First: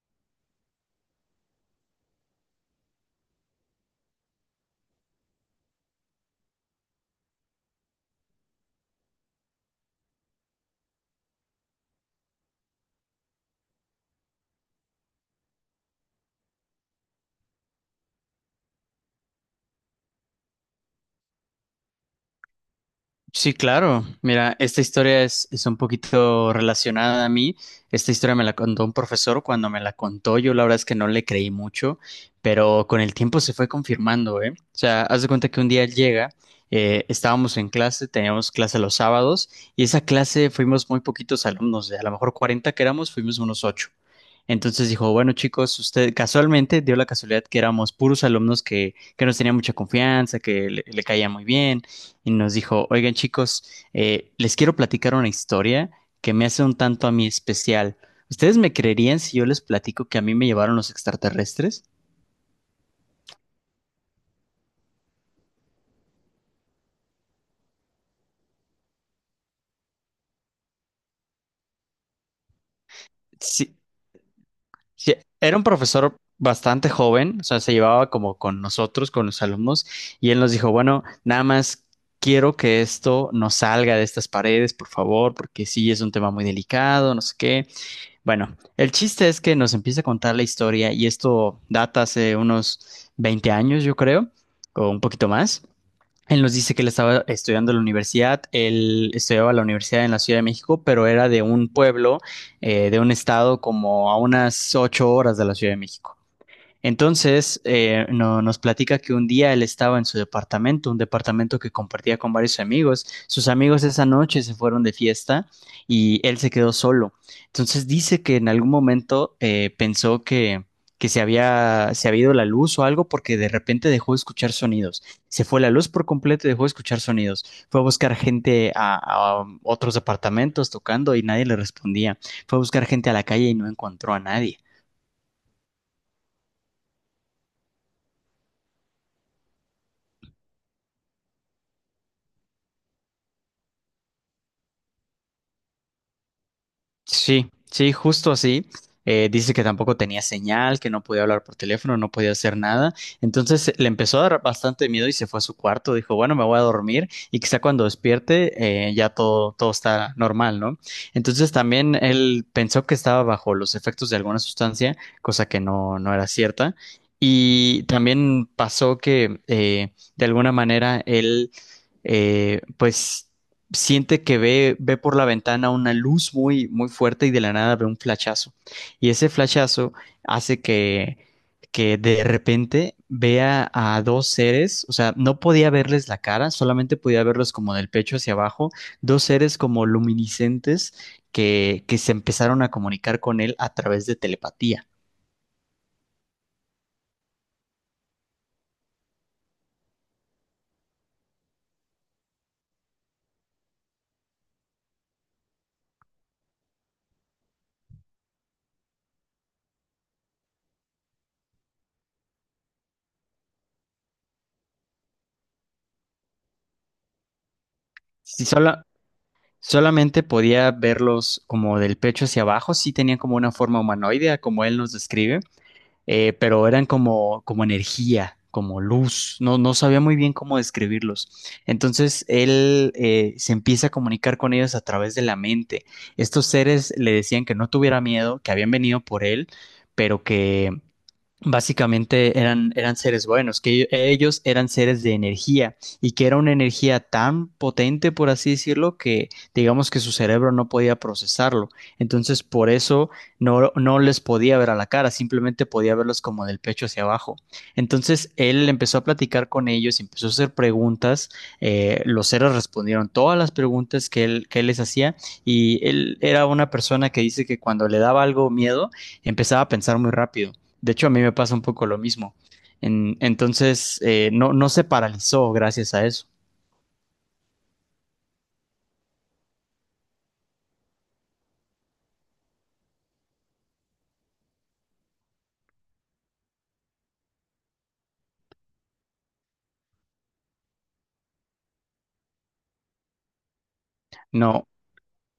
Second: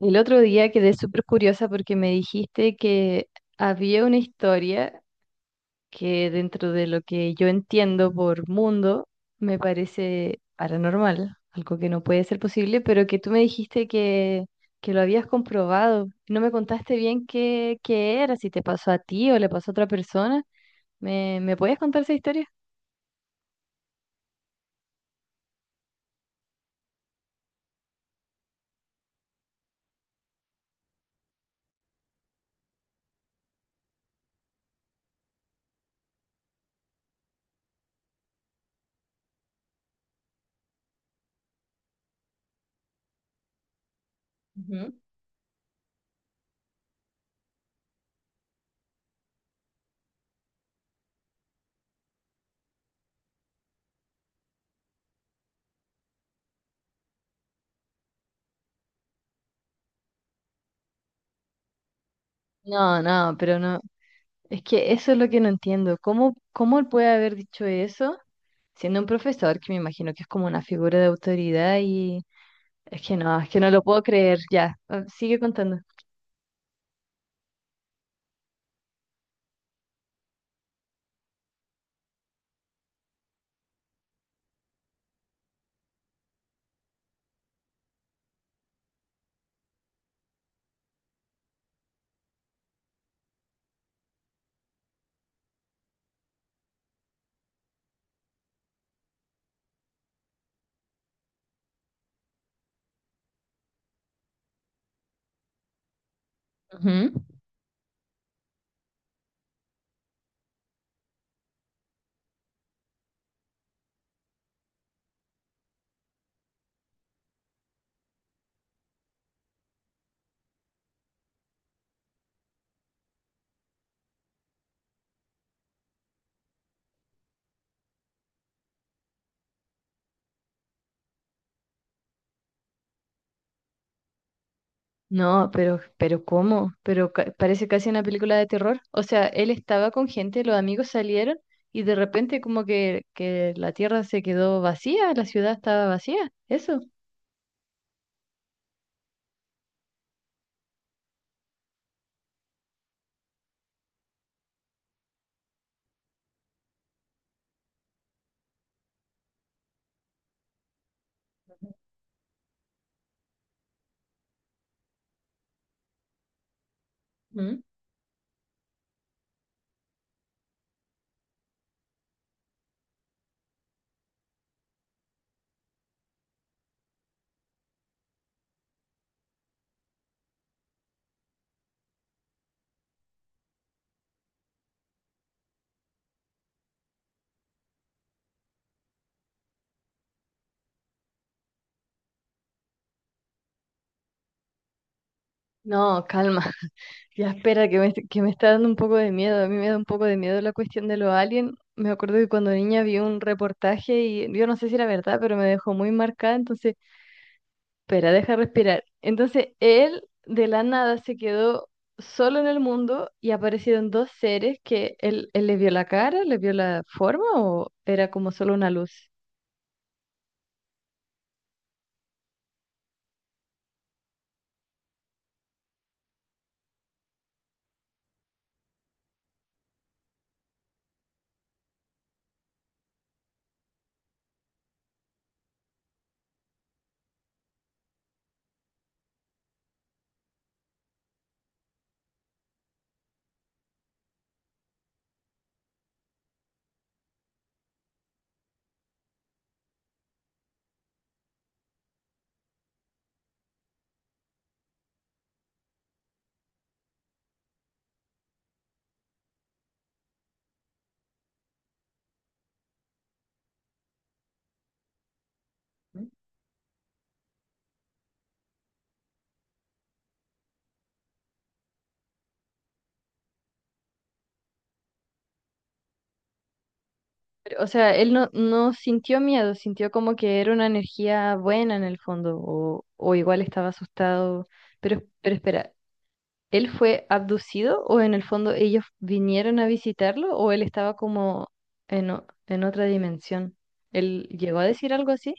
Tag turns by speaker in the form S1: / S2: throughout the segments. S1: El otro día quedé súper curiosa porque me dijiste que había una historia que dentro de lo que yo entiendo por mundo me parece paranormal, algo que no puede ser posible, pero que tú me dijiste que lo habías comprobado. No me contaste bien qué era, si te pasó a ti o le pasó a otra persona. Me puedes contar esa historia?
S2: Sí, claro. Mira, esta historia es un poquito relacionada a mí. Esta historia me la contó un profesor cuando me la contó. Yo la verdad es que no le creí mucho, pero con el tiempo se fue confirmando, ¿eh? O sea, haz de cuenta que un día llega, estábamos en clase, teníamos clase los sábados y esa clase fuimos muy poquitos alumnos, de a lo mejor 40 que éramos, fuimos unos 8. Entonces
S1: Ujú.
S2: dijo, bueno chicos, usted casualmente dio la casualidad que éramos puros alumnos que nos tenía mucha confianza, que le caía muy bien y nos dijo, oigan chicos, les quiero platicar una historia que me hace un tanto a mí especial. ¿Ustedes me creerían si yo les platico que a mí me llevaron los extraterrestres?
S1: No, pero no. Es que eso es lo que no entiendo. Cómo él puede haber dicho eso siendo un profesor que me imagino que es como una figura de autoridad y es que no
S2: Sí,
S1: lo puedo creer. Ya.
S2: sí,
S1: Sigue
S2: era un
S1: contando.
S2: profesor bastante joven, o sea, se llevaba como con nosotros, con los alumnos, y él nos dijo, bueno, nada más quiero que esto no salga de estas paredes, por favor, porque sí es un tema muy delicado, no sé qué. Bueno, el chiste es que nos empieza a contar la historia y esto data hace unos 20 años, yo creo, o un poquito más. Él nos dice que él estaba estudiando en la universidad, él estudiaba en la universidad en la Ciudad de México, pero era de un pueblo, de un estado como a unas 8 horas de la Ciudad de México.
S1: Ujú.
S2: Entonces, nos platica que un día él estaba en su departamento, un departamento que compartía con varios amigos. Sus amigos esa noche se fueron de fiesta y él se quedó solo. Entonces dice que en algún momento pensó que se había ido la luz o algo porque de repente dejó de escuchar sonidos. Se fue la luz por completo y dejó de escuchar sonidos. Fue a buscar gente a otros departamentos tocando y nadie le respondía. Fue a buscar gente a la calle y no encontró a nadie.
S1: No, pero ¿cómo? Parece casi una película de terror. O sea, él estaba con gente, los amigos salieron y de repente como que la tierra se quedó vacía, la ciudad estaba vacía. Eso.
S2: Sí, sí, justo así. Dice que tampoco tenía señal, que no podía hablar por teléfono, no podía hacer nada. Entonces le empezó a dar bastante miedo y se fue a su cuarto. Dijo, bueno, me voy a dormir y quizá cuando despierte ya todo está normal, ¿no? Entonces también él pensó que estaba bajo los efectos de alguna sustancia, cosa que no, no era cierta.
S1: Ujú.
S2: Y también pasó que de alguna manera él pues siente que ve por la ventana una luz muy, muy fuerte y de la nada ve un flachazo. Y ese flachazo hace que de repente vea a dos seres, o sea, no podía verles la cara, solamente podía verlos como del pecho hacia abajo, dos seres como luminiscentes que se empezaron a comunicar con él a través de telepatía.
S1: No, calma. Ya, espera, que me está dando un poco de miedo. A mí me da un poco de miedo la cuestión de los aliens. Me acuerdo que cuando niña vi un reportaje y yo no sé si era verdad, pero me dejó muy marcada. Entonces, espera, deja respirar. Entonces, él de la nada se quedó solo en el mundo y aparecieron dos seres que él le vio la cara, le vio la forma o era como
S2: Si
S1: solo una
S2: sola-
S1: luz.
S2: solamente podía verlos como del pecho hacia abajo, sí tenían como una forma humanoidea, como él nos describe pero eran como energía, como luz, no, no sabía muy bien cómo describirlos. Entonces él se empieza a comunicar con ellos a través de la mente. Estos seres le decían que no tuviera miedo, que habían venido por él, pero que básicamente eran seres buenos, que ellos eran seres de energía y que era una energía tan potente, por así decirlo, que digamos que su cerebro no podía procesarlo. Entonces, por eso no, no les podía ver a la cara, simplemente podía verlos como del pecho hacia abajo. Entonces, él empezó a platicar con ellos, empezó a hacer preguntas, los seres respondieron todas las preguntas que él les hacía y él era una persona que dice que cuando le daba algo miedo, empezaba a pensar muy rápido. De hecho, a mí me pasa un poco lo mismo. Entonces, no, no se paralizó gracias a eso.
S1: Pero, o sea, él no, no sintió miedo, sintió como que era una energía buena en el fondo o igual estaba asustado. Pero espera. ¿Él fue abducido o en el fondo ellos vinieron a visitarlo o él estaba como en otra dimensión? ¿Él llegó a
S2: No,
S1: decir algo así?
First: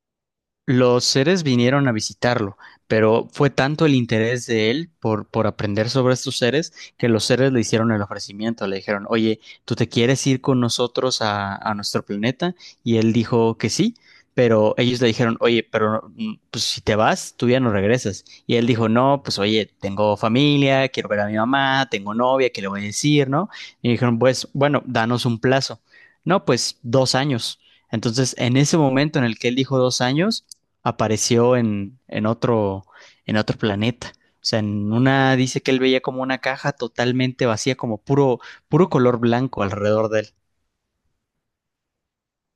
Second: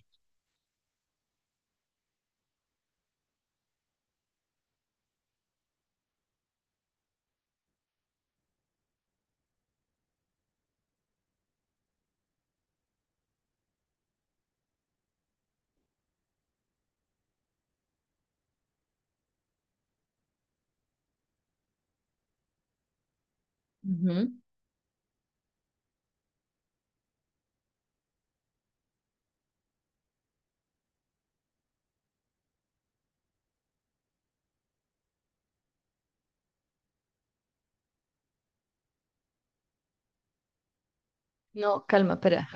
S2: los seres vinieron a visitarlo, pero fue tanto el interés de él por aprender sobre estos seres que los seres le hicieron el ofrecimiento, le dijeron, oye, ¿tú te quieres ir con nosotros a nuestro planeta? Y él dijo que sí, pero ellos le dijeron, oye, pero pues, si te vas, tú ya no regresas. Y él dijo, no, pues oye, tengo familia, quiero ver a mi mamá, tengo novia, ¿qué le voy a decir, no? Y dijeron,
S1: Ujú.
S2: pues bueno, danos un plazo. No, pues 2 años. Entonces, en ese momento en el que él dijo 2 años, apareció en otro planeta. O sea, en una dice que él veía como una caja totalmente vacía, como puro, puro color blanco alrededor de él.
S1: No, calma, espera.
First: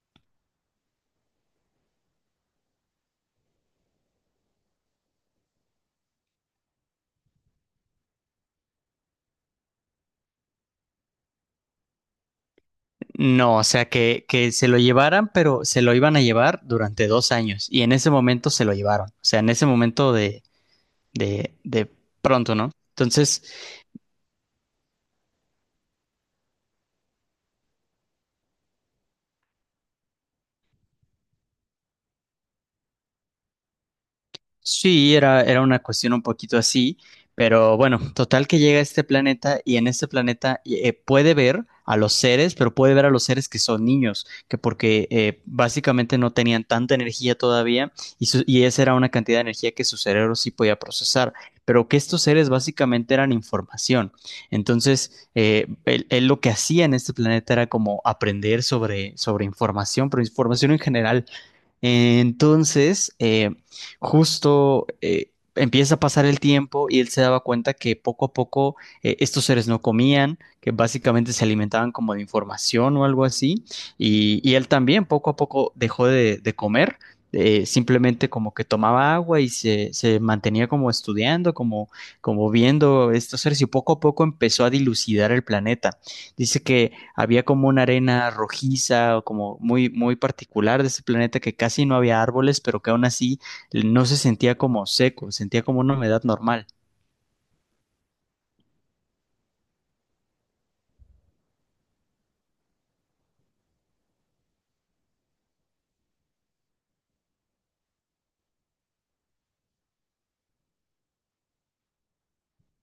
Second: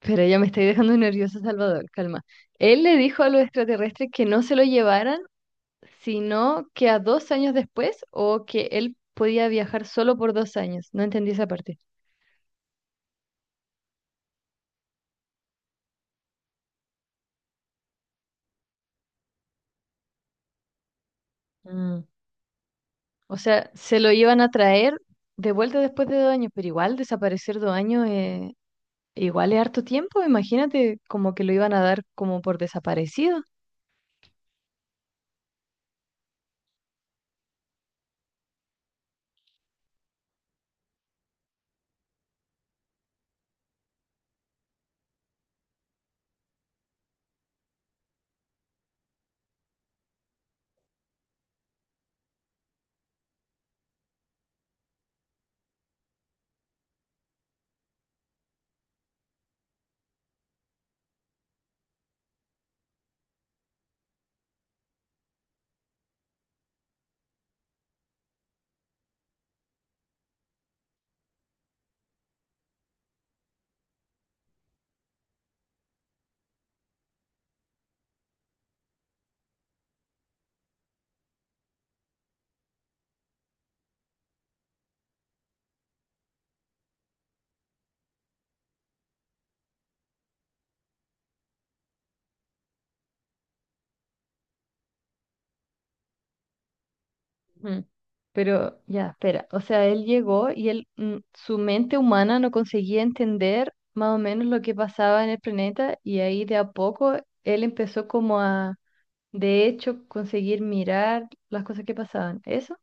S1: Pero ya me estoy dejando nervioso, Salvador, calma. Él le dijo a los extraterrestres que no se lo llevaran, sino que a 2 años después o que él podía viajar solo por 2 años. No entendí esa parte.
S2: No, o sea, que se lo llevaran, pero se lo iban a llevar durante 2 años. Y en ese momento se lo llevaron. O sea, en ese momento de
S1: Mm.
S2: pronto, ¿no?
S1: O
S2: Entonces,
S1: sea, se lo iban a traer de vuelta después de 2 años, pero igual desaparecer 2 años igual es harto tiempo, imagínate como que lo iban a dar como por desaparecido.
S2: sí, era una cuestión un poquito así, pero bueno, total que llega a este planeta y en este planeta puede ver a los seres, pero puede ver a los seres que son niños, que porque básicamente no tenían tanta energía todavía y esa era una cantidad de energía que su cerebro sí podía procesar, pero que estos seres básicamente eran información. Entonces, él lo que hacía en este planeta era como aprender sobre información, pero información en general. Entonces, justo empieza a pasar el tiempo y él se daba cuenta que poco a poco estos seres no comían, que básicamente se alimentaban como de información o algo así, y él también poco a poco dejó de comer. Simplemente como que tomaba agua y se mantenía como estudiando, como viendo estos seres y poco a poco empezó a dilucidar el planeta. Dice que había como una arena rojiza o como muy, muy particular de ese planeta que casi no había árboles, pero que aún así no se sentía como seco, sentía como una humedad normal.
S1: Ujú. Pero ya, espera, o sea, él llegó y su mente humana no conseguía entender más o menos lo que pasaba en el planeta y ahí de a poco él empezó como de hecho, conseguir mirar las cosas que pasaban. ¿Eso?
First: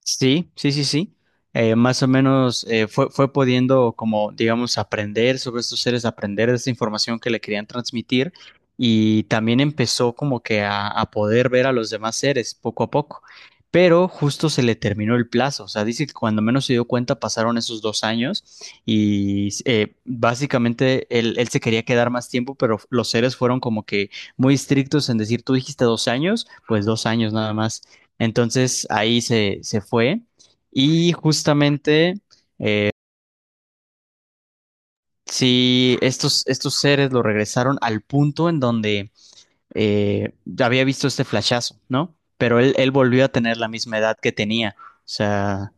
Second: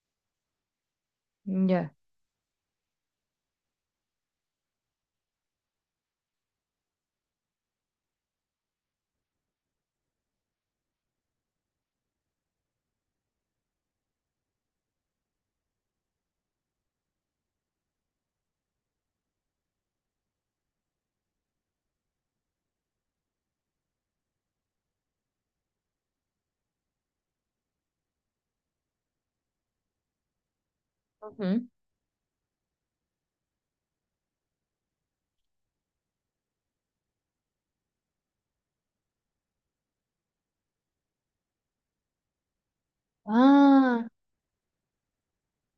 S2: Sí, sí, sí, sí. Eh,
S1: Ya.
S2: más o menos fue pudiendo como, digamos, aprender sobre estos seres, aprender de esa información que le querían transmitir y también empezó como que a poder ver a los demás seres poco a poco. Pero justo se le terminó el plazo, o sea, dice que cuando menos se dio cuenta pasaron esos 2 años y básicamente él se quería quedar más tiempo, pero los seres fueron como que muy estrictos en decir, tú dijiste 2 años, pues dos años nada más. Entonces ahí se fue y
S1: Ujú.
S2: justamente si estos seres lo regresaron al punto en donde eh, había visto este flashazo, ¿no? Pero él volvió a tener la misma
S1: Ah,
S2: edad que tenía. O sea,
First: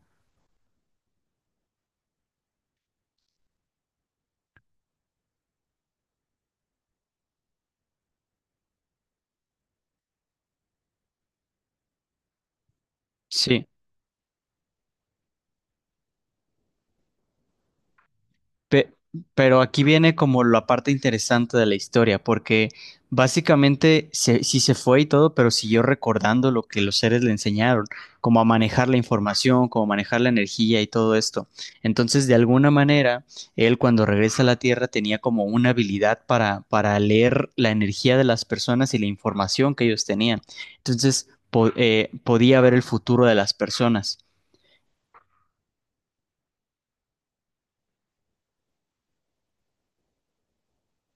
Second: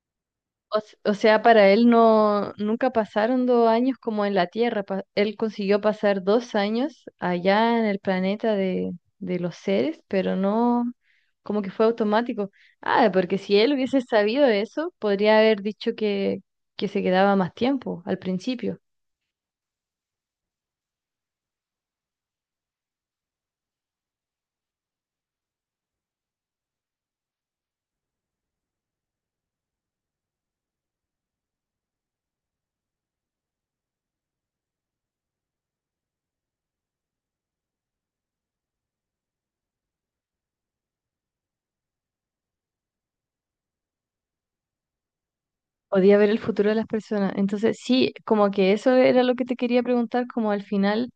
S1: o o sea, para él nunca pasaron 2 años como en la Tierra. Él consiguió pasar 2 años allá en el planeta de los seres, pero no, como que fue automático. Ah, porque si
S2: sí.
S1: él hubiese sabido eso, podría haber dicho que se quedaba más tiempo al principio.
S2: Pe- pero aquí viene como la parte interesante de la historia, porque básicamente sí se fue y todo, pero siguió recordando lo que los seres le enseñaron, como a manejar la información, como manejar la energía y todo esto. Entonces, de alguna manera, él cuando regresa a la Tierra tenía como una habilidad para leer la energía de las personas y la información que ellos tenían. Entonces, podía ver el futuro de las personas.
S1: Podía ver el futuro de las personas. Entonces, sí, como que eso era lo que te quería preguntar, como al final,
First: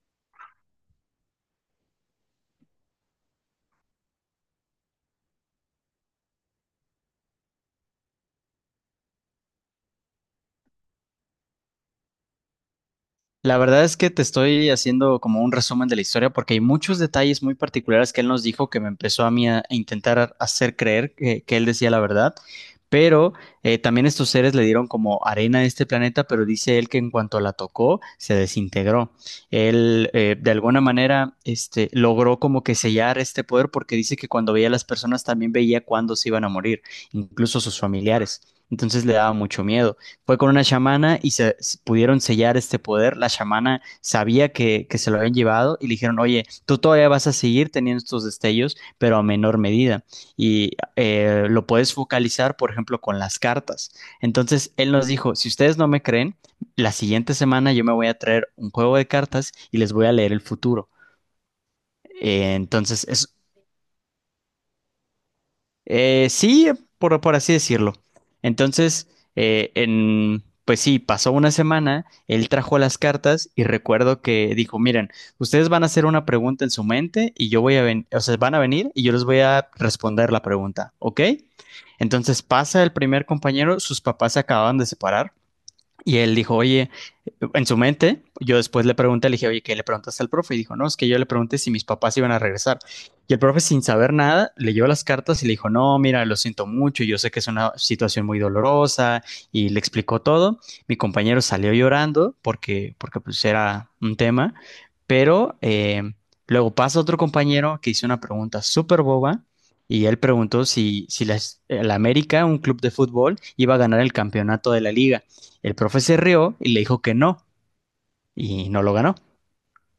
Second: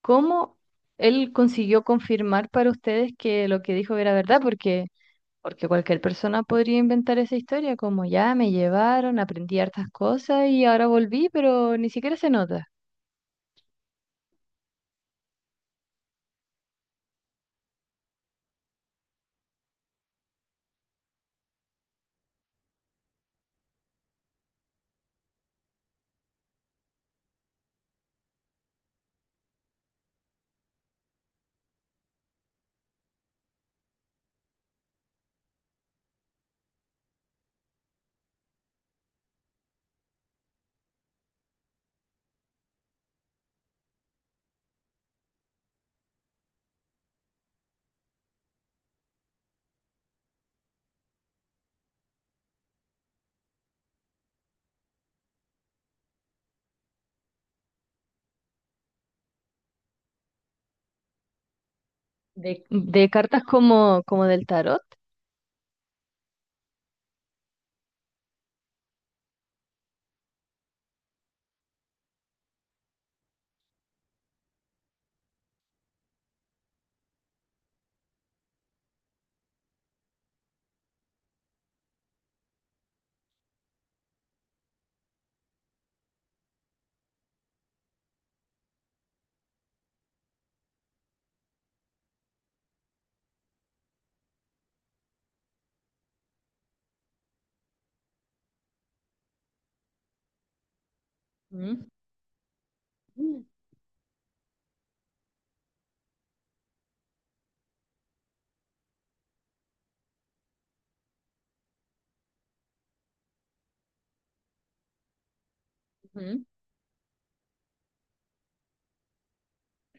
S1: ¿cómo él consiguió confirmar para ustedes que lo que dijo era verdad? Porque... Porque cualquier persona podría inventar esa historia como ya me llevaron, aprendí hartas cosas y ahora volví, pero ni siquiera se nota.
S2: La verdad es que te estoy haciendo como un resumen de la historia porque hay muchos detalles muy particulares que él nos dijo que me empezó a mí a intentar hacer creer que él decía la verdad, pero también estos seres le dieron como arena a este planeta, pero dice él que en cuanto la tocó se desintegró. Él de alguna manera logró como que sellar este poder porque dice que cuando veía a las personas también veía cuándo se iban a morir, incluso sus familiares. Entonces le daba mucho miedo. Fue con una chamana y pudieron sellar este poder. La chamana sabía que se lo habían llevado y le dijeron, oye, tú todavía vas a seguir teniendo estos destellos, pero a menor medida. Y lo puedes focalizar, por ejemplo, con las cartas. Entonces, él nos dijo, si ustedes no me creen, la siguiente semana yo me voy a traer un juego de cartas y les voy a leer el futuro. Eh, entonces,
S1: De
S2: es,
S1: cartas como, como del tarot.
S2: Sí, por así decirlo. Entonces, pues sí, pasó una semana, él trajo las cartas y recuerdo que dijo, miren, ustedes van a hacer una pregunta en su mente y yo voy a venir, o sea, van a venir y yo les voy a responder la pregunta, ¿ok? Entonces pasa el primer compañero, sus papás se acababan de separar y él dijo, oye, en su mente, yo después le pregunté, le dije, oye, ¿qué le preguntaste al profe? Y dijo, no, es que yo le pregunté si mis papás iban a regresar. Y el profe, sin saber nada, leyó las cartas y le dijo, no, mira, lo siento mucho, yo sé que es una situación muy dolorosa, y le explicó todo. Mi compañero salió
S1: Mm,
S2: llorando porque, porque
S1: mm,
S2: pues era un tema, pero luego pasa otro compañero que hizo una pregunta súper boba. Y él preguntó si la América, un club de fútbol, iba a ganar el campeonato de la liga. El profe se
S1: ujú.
S2: rió y le dijo que no, y no lo ganó.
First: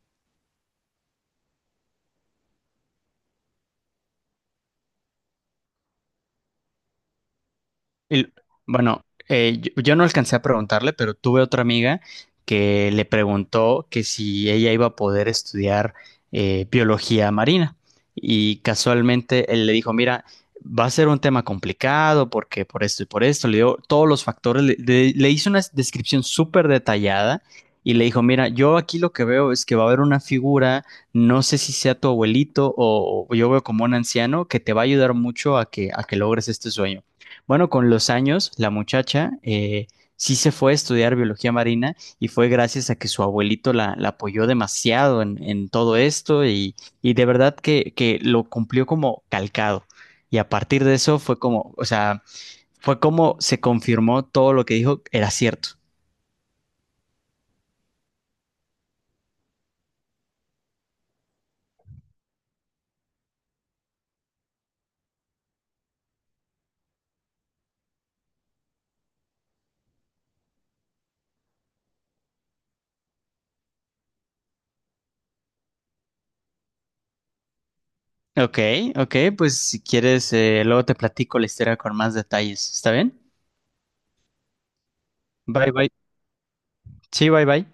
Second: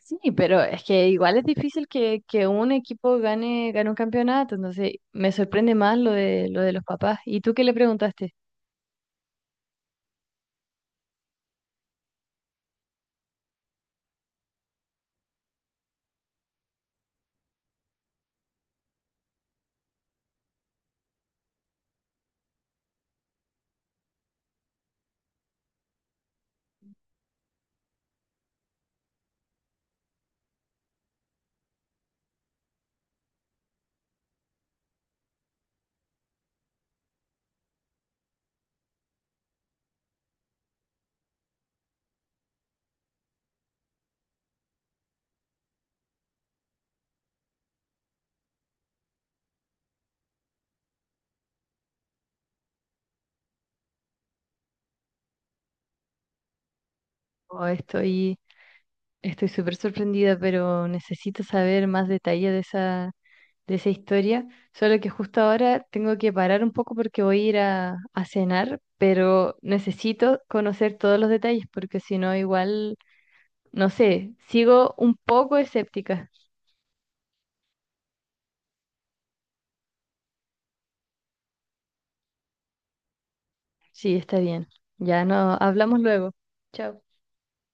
S1: Sí, pero es que igual es difícil que un equipo gane, gane un campeonato, entonces me sorprende más lo lo de los papás. ¿Y tú qué le
S2: El-
S1: preguntaste?
S2: bueno, yo no alcancé a preguntarle, pero tuve otra amiga que le preguntó que si ella iba a poder estudiar biología marina. Y casualmente él le dijo, mira, va a ser un tema complicado porque por esto y por esto, le dio todos los factores, le hizo una descripción súper detallada y le dijo, mira, yo aquí lo que veo es que va a haber una figura, no sé si sea tu abuelito o yo veo como un anciano que te va a ayudar mucho a que, logres este sueño. Bueno, con los años, la muchacha sí se fue a estudiar biología marina y fue gracias a que su abuelito la apoyó demasiado en todo esto y de verdad que lo cumplió como calcado. Y a partir de eso fue como, o sea, fue como se confirmó todo lo que dijo era cierto.
S1: Oh, estoy súper sorprendida, pero necesito saber más detalles de de esa historia, solo que justo ahora tengo que parar un poco porque voy a ir a cenar, pero necesito conocer todos los detalles porque si no igual, no sé, sigo un poco escéptica.
S2: Ok, ok, pues si quieres, luego te platico la historia con más detalles. ¿Está bien?
S1: Sí, está bien. Ya no,
S2: Bye, bye.
S1: hablamos luego. Chao.
S2: Sí, bye, bye.